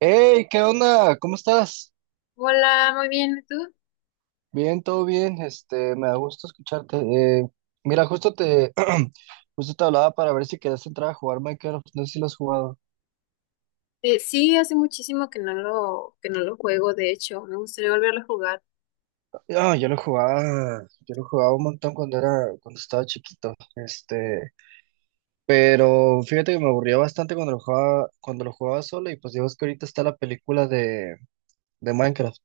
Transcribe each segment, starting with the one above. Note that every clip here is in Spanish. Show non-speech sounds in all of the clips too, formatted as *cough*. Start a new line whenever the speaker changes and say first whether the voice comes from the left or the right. right: Hey, ¿qué onda? ¿Cómo estás?
left: Hola, muy bien, ¿y tú?
right: Bien, todo bien. Este, me da gusto escucharte. Mira, *clears throat* justo te hablaba para ver si querías entrar a jugar Minecraft. No sé si lo has jugado.
left: Sí, hace muchísimo que que no lo juego, de hecho, me gustaría volverlo a jugar.
right: Ah, yo lo jugaba un montón cuando estaba chiquito. Este, pero fíjate que me aburría bastante cuando lo jugaba solo y pues digo, es que ahorita está de Minecraft.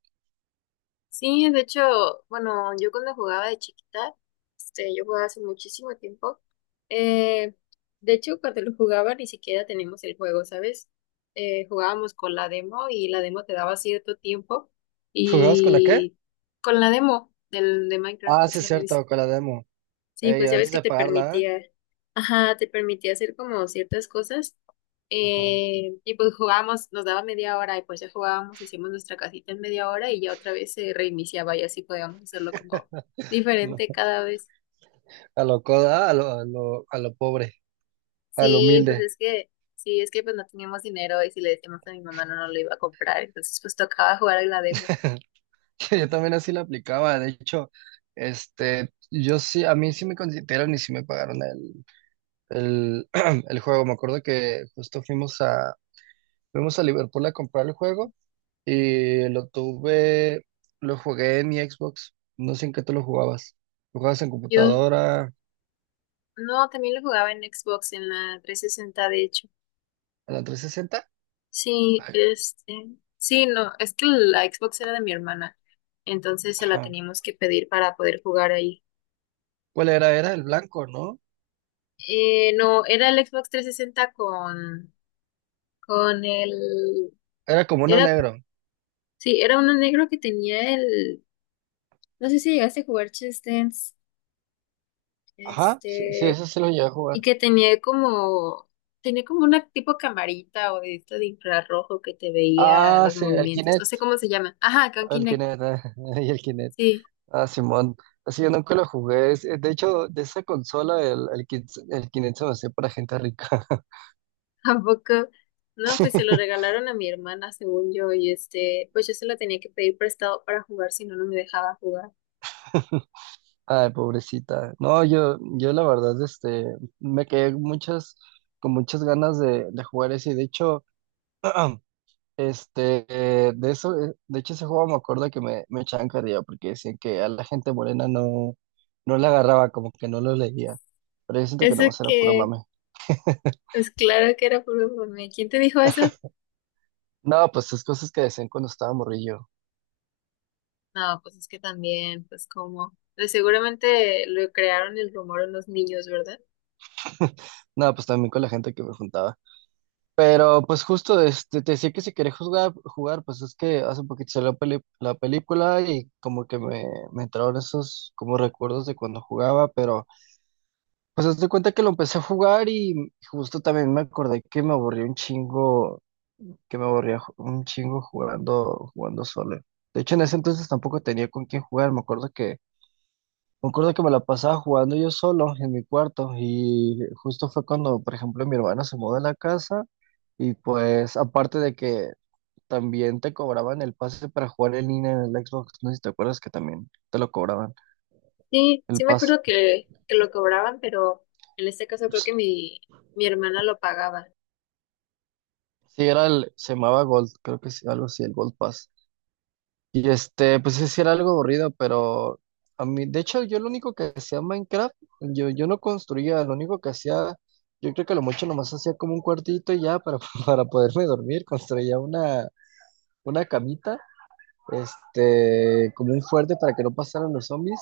left: Sí, de hecho, bueno, yo cuando jugaba de chiquita, yo jugaba hace muchísimo tiempo. Eh, de hecho, cuando lo jugaba ni siquiera teníamos el juego, ¿sabes? Jugábamos con la demo y la demo te daba cierto tiempo
right: ¿Jugabas con la qué?
left: y con la demo de Minecraft,
right: Ah,
left: o
right: sí, es
left: sea.
right: cierto, con la demo.
left: Sí,
right: Ey,
left: pues ya ves
right: antes
left: que
right: de
left: te
right: pagarla, ¿eh?
left: permitía, ajá, te permitía hacer como ciertas cosas.
right: Ajá.
left: Y pues jugábamos, nos daba media hora y pues ya jugábamos, hacíamos nuestra casita en media hora y ya otra vez se reiniciaba y así podíamos hacerlo como diferente cada vez.
right: A lo pobre, a lo
left: Sí, pues
right: humilde.
left: es que, sí, es que pues no teníamos dinero y si le decíamos a mi mamá no, no lo iba a comprar, entonces pues tocaba jugar en la demo.
right: *laughs* Yo también así lo aplicaba. De hecho, este, yo sí, a mí sí me consideraron y sí me pagaron el, *clears throat* el juego. Me acuerdo que fuimos a Liverpool a comprar el juego y lo jugué en mi Xbox. No sé en qué tú lo jugabas. ¿Lo jugabas en
left: Yo,
right: computadora,
left: no, también lo jugaba en Xbox, en la 360 de hecho.
right: en la 360?
left: Sí,
right: Ay,
left: sí, no, es que la Xbox era de mi hermana, entonces se la
right: ajá.
left: teníamos que pedir para poder jugar ahí.
right: ¿Cuál era? Era el blanco, ¿no?
left: No, era el Xbox 360 con el,
right: Era como uno
left: era,
right: negro.
left: sí, era uno negro que tenía el, no sé si llegaste a jugar Just Dance,
right: Ajá, sí, sí,
left: este,
right: ese sí lo llegué a
left: y
right: jugar.
left: que tenía como una tipo camarita o de esto de infrarrojo que te veía
right: Ah,
left: los
right: sí, el
left: movimientos, no
right: Kinect,
left: sé cómo se llama. Ajá, con
right: el
left: Kinect,
right: Kinect, eh, *laughs* y el Kinect.
left: sí.
right: Ah, Simón. Así yo nunca lo jugué. De hecho, de esa consola, el Kinect se me hacía para gente rica. *laughs*
left: *laughs* Tampoco, no,
right: Sí.
left: pues se lo regalaron a mi hermana, según yo, y pues yo se lo tenía que pedir prestado para jugar, si no, no me dejaba jugar.
right: Ay, pobrecita. No, yo la verdad, este, me quedé muchas, con muchas ganas de jugar ese. De hecho, *clears throat* Este, de hecho ese juego me acuerdo que me echaban carrilla porque decían que a la gente morena no le agarraba, como que no lo leía. Pero yo siento que
left: Eso
right: nomás era puro
left: que,
right: mame.
left: pues claro que era puro mame. ¿Quién te dijo eso?
right: No, pues esas cosas que decían cuando estaba morrillo.
left: No, pues es que también, pues como, pues seguramente lo crearon el rumor en los niños, ¿verdad?
right: *laughs* No, pues también con la gente que me juntaba. Pero pues justo este, te decía que si querés jugar, pues es que hace poquito salió la película y como que me entraron esos como recuerdos de cuando jugaba, pero pues haz de cuenta que lo empecé a jugar y justo también me acordé que me aburrí un chingo, que me aburría un chingo jugando solo. De hecho, en ese entonces tampoco tenía con quién jugar. Me acuerdo que me la pasaba jugando yo solo en mi cuarto. Y justo fue cuando, por ejemplo, mi hermana se mudó a la casa. Y pues, aparte de que también te cobraban el pase para jugar en línea en el Xbox, no sé si te acuerdas que también te lo cobraban,
left: Sí,
right: el
left: sí me
right: pase.
left: acuerdo que lo cobraban, pero en este caso creo
right: Sí,
left: que mi hermana lo pagaba.
right: era se llamaba Gold, creo que sí, algo así, el Gold Pass. Y este, pues sí era algo aburrido, pero a mí, de hecho, yo lo único que hacía en Minecraft, yo no construía, lo único que hacía, yo creo que lo mucho nomás hacía como un cuartito y ya *laughs* para poderme dormir, una camita, este, como un fuerte para que no pasaran los zombies,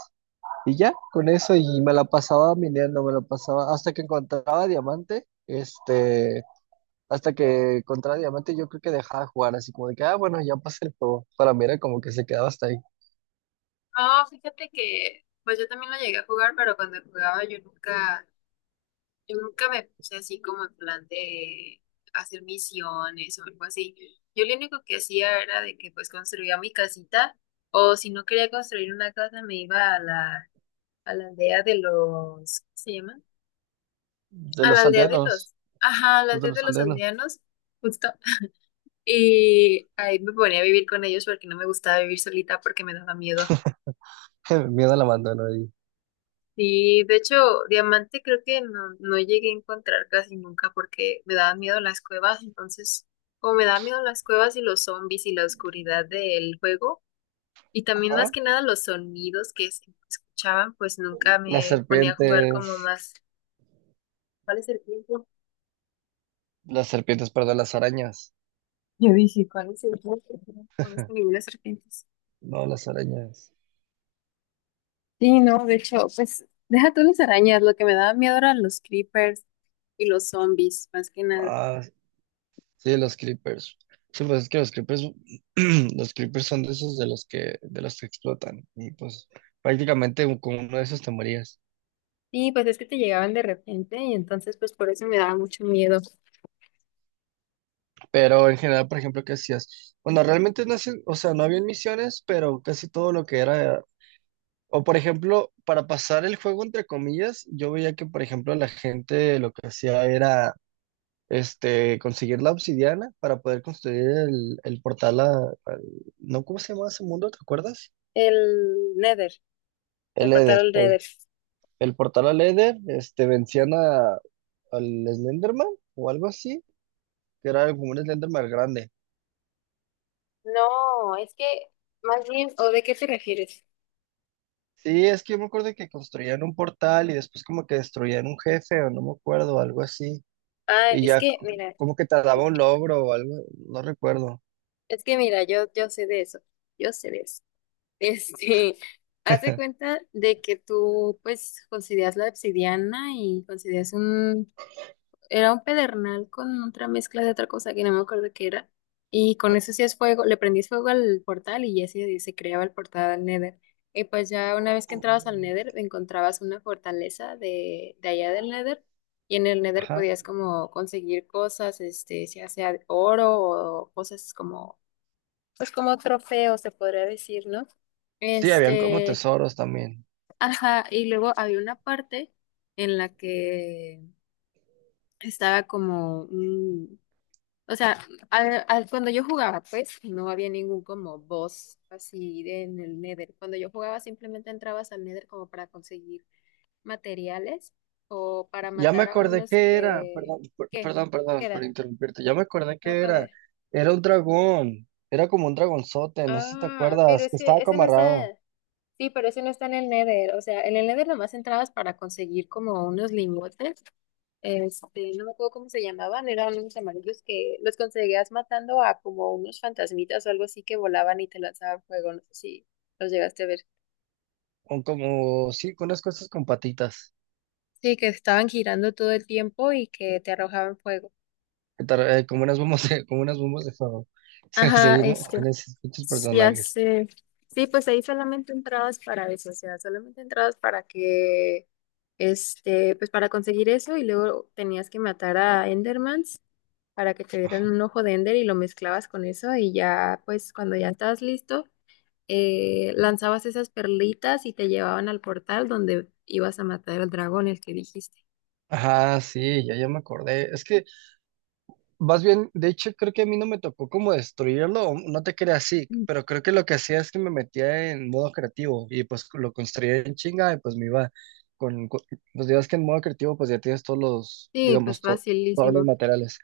right: y ya, con eso, y me la pasaba minando, me la pasaba hasta que encontraba diamante, este, hasta que encontraba diamante, yo creo que dejaba de jugar, así como de que, ah, bueno, ya pasé el juego, para mí era como que se quedaba hasta ahí.
left: Ah, fíjate que, pues yo también lo llegué a jugar, pero cuando jugaba yo nunca. Yo nunca me puse así como en plan de hacer misiones o algo así. Yo lo único que hacía era de que pues construía mi casita o si no quería construir una casa me iba a la aldea de los, ¿cómo se llama?
right: De
left: A la
right: los
left: aldea de
right: aldeanos,
left: los, ajá, a la
right: los de
left: aldea de
right: los
left: los
right: aldeanos.
left: aldeanos, justo. Y ahí me ponía a vivir con ellos porque no me gustaba vivir solita porque me daba miedo.
right: *laughs* Miedo al abandono ahí.
left: Sí, de hecho, diamante creo que no, no llegué a encontrar casi nunca porque me daban miedo las cuevas, entonces, como me daban miedo las cuevas y los zombies y la oscuridad del juego, y también más
right: Ajá.
left: que nada los sonidos que se escuchaban, pues nunca
right: Las
left: me ponía a jugar como
right: serpientes,
left: más. ¿Cuál es el tiempo?
right: las serpientes, perdón, las arañas.
left: Yo dije, ¿cuál es el tiempo? No conozco
right: *laughs*
left: ninguna serpiente.
right: No, las arañas.
left: Sí, no, de hecho, pues deja tú las arañas, lo que me daba miedo eran los creepers y los zombies, más que nada.
right: Ah, sí, los creepers. Sí, pues es que los creepers, *clears throat* los creepers son de esos de los que explotan. Y pues prácticamente con uno de esos te morías.
left: Sí, pues es que te llegaban de repente y entonces pues por eso me daba mucho miedo.
right: Pero en general, por ejemplo, ¿qué hacías? Bueno, realmente o sea, no había misiones, pero casi todo lo que era, o por ejemplo, para pasar el juego entre comillas, yo veía que, por ejemplo, la gente lo que hacía era este, conseguir la obsidiana para poder construir el portal al- ¿no? ¿Cómo se llamaba ese mundo? ¿Te acuerdas?
left: El Nether, el
right: El
left: portal
right: Eder,
left: al
right: eh.
left: Nether.
right: El portal al Eder, este, vencían a, al Slenderman o algo así, que era como un Slenderman grande.
left: No, es que más bien, ¿o de qué te refieres?
right: Sí, es que yo me acuerdo que construían un portal y después como que destruían un jefe o no me acuerdo, algo así.
left: Ah,
right: Y
left: es
right: ya c-
left: que mira,
right: como que te daba un logro o algo, no recuerdo.
left: yo sé de eso, yo sé de eso. Este, *laughs* haz de
right: *laughs*
left: cuenta de que tú pues consideras la obsidiana y consideras era un pedernal con otra mezcla de otra cosa que no me acuerdo qué era. Y con eso hacías fuego, le prendías fuego al portal y ya se creaba el portal al Nether. Y pues ya una vez que entrabas al Nether, encontrabas una fortaleza de allá del Nether. Y en el Nether
right: Ajá.
left: podías como conseguir cosas, ya sea oro o cosas como, pues como trofeos, se podría decir, ¿no?
right: Sí, habían como
left: Este,
right: tesoros también.
left: ajá, y luego había una parte en la que estaba como, o sea, cuando yo jugaba, pues no había ningún como boss en el Nether. Cuando yo jugaba, simplemente entrabas al Nether como para conseguir materiales o para
right: Ya me
left: matar a
right: acordé
left: unos
right: que era,
left: que... ¿Qué?
right: perdón,
left: ¿Qué
right: perdón por
left: era?
right: interrumpirte, ya me acordé
left: No,
right: que
left: ¿cuál
right: era,
left: era?
right: era un dragón, era como un dragonzote, no sé si te
left: Ah, pero
right: acuerdas,
left: es
right: que
left: que
right: estaba
left: ese no está...
right: camarado,
left: Sí, pero ese no está en el Nether. O sea, en el Nether nomás entrabas para conseguir como unos lingotes. No me acuerdo cómo se llamaban, eran unos amarillos que los conseguías matando a como unos fantasmitas o algo así que volaban y te lanzaban fuego, no sé si los llegaste a ver.
right: con como, sí, con unas cosas con patitas,
left: Sí, que estaban girando todo el tiempo y que te arrojaban fuego.
right: como unas *laughs* como unas bombas de fuego. *laughs*
left: Ajá,
right: Sí, ¿no? Con esos pinches
left: ya
right: personajes.
left: sé. Sí, pues ahí solamente entrabas para eso, o sea, solamente entrabas para que, pues para conseguir eso y luego tenías que matar a Endermans para que te dieran un ojo de Ender y lo mezclabas con eso y ya, pues cuando ya estabas listo. Lanzabas esas perlitas y te llevaban al portal donde ibas a matar al dragón, el que dijiste.
right: Ajá, sí, ya me acordé. Es que, más bien, de hecho, creo que a mí no me tocó como destruirlo, o no te creas así,
left: Mm.
right: pero creo que lo que hacía es que me metía en modo creativo y pues lo construía en chinga y pues me iba con, con- pues digas que en modo creativo pues ya tienes todos los,
left: Sí, pues
right: digamos, todos los
left: facilísimo.
right: materiales.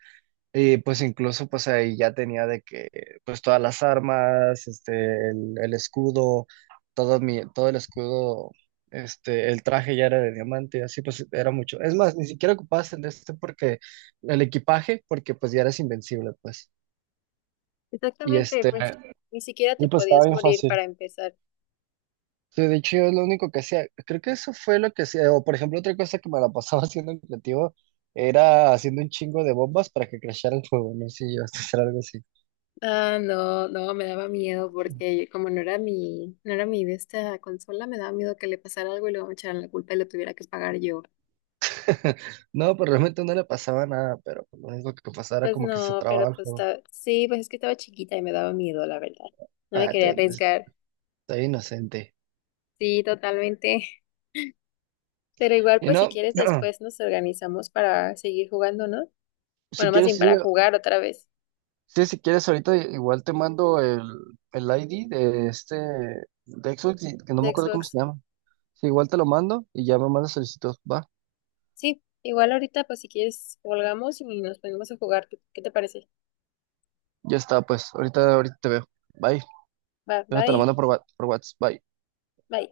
right: Y pues incluso pues ahí ya tenía de que pues todas las armas, este, el escudo, todo el escudo, este, el traje ya era de diamante, así pues era mucho. Es más, ni siquiera ocupabas el de este porque, el equipaje, porque pues ya eras invencible, pues. Y
left: Exactamente,
right: este,
left: pues ni siquiera te
right: y pues estaba
left: podías
right: bien
left: morir
right: fácil.
left: para empezar.
right: Sí, de hecho yo es lo único que hacía, creo que eso fue lo que hacía, o por ejemplo otra cosa que me la pasaba *laughs* haciendo en creativo, era haciendo un chingo de bombas para que crashara el juego, no sé si yo a hacer algo así.
left: Ah, no, no, me daba miedo porque como no era mi, no era mi de esta consola, me daba miedo que le pasara algo y luego me echaran la culpa y lo tuviera que pagar yo.
right: *laughs* No, pero realmente no le pasaba nada, pero pues, lo único que pasaba era
left: Pues
right: como que se
left: no,
right: trababa
left: pero
right: el
left: pues
right: juego.
left: sí, pues es que estaba chiquita y me daba miedo, la verdad. No me
right: Ah,
left: quería arriesgar.
right: está inocente.
left: Sí, totalmente. Pero igual,
right: Y
left: pues si
right: no,
left: quieres,
right: *clears throat*
left: después nos organizamos para seguir jugando, ¿no? Bueno,
right: si
left: más
right: quieres,
left: bien
right: sí,
left: para jugar otra vez
right: sí, si quieres, ahorita igual te mando el ID de este, de Xbox, que no me
left: de
right: acuerdo cómo
left: Xbox.
right: se llama. Sí, igual te lo mando y ya me mandas solicitud, va.
left: Sí, igual ahorita, pues si quieres, colgamos y nos ponemos a jugar. ¿Qué te parece?
right: Ya está, pues, ahorita te veo. Bye.
left: Va,
right: Yo te lo
left: bye,
right: mando por, por WhatsApp. Bye.
left: bye.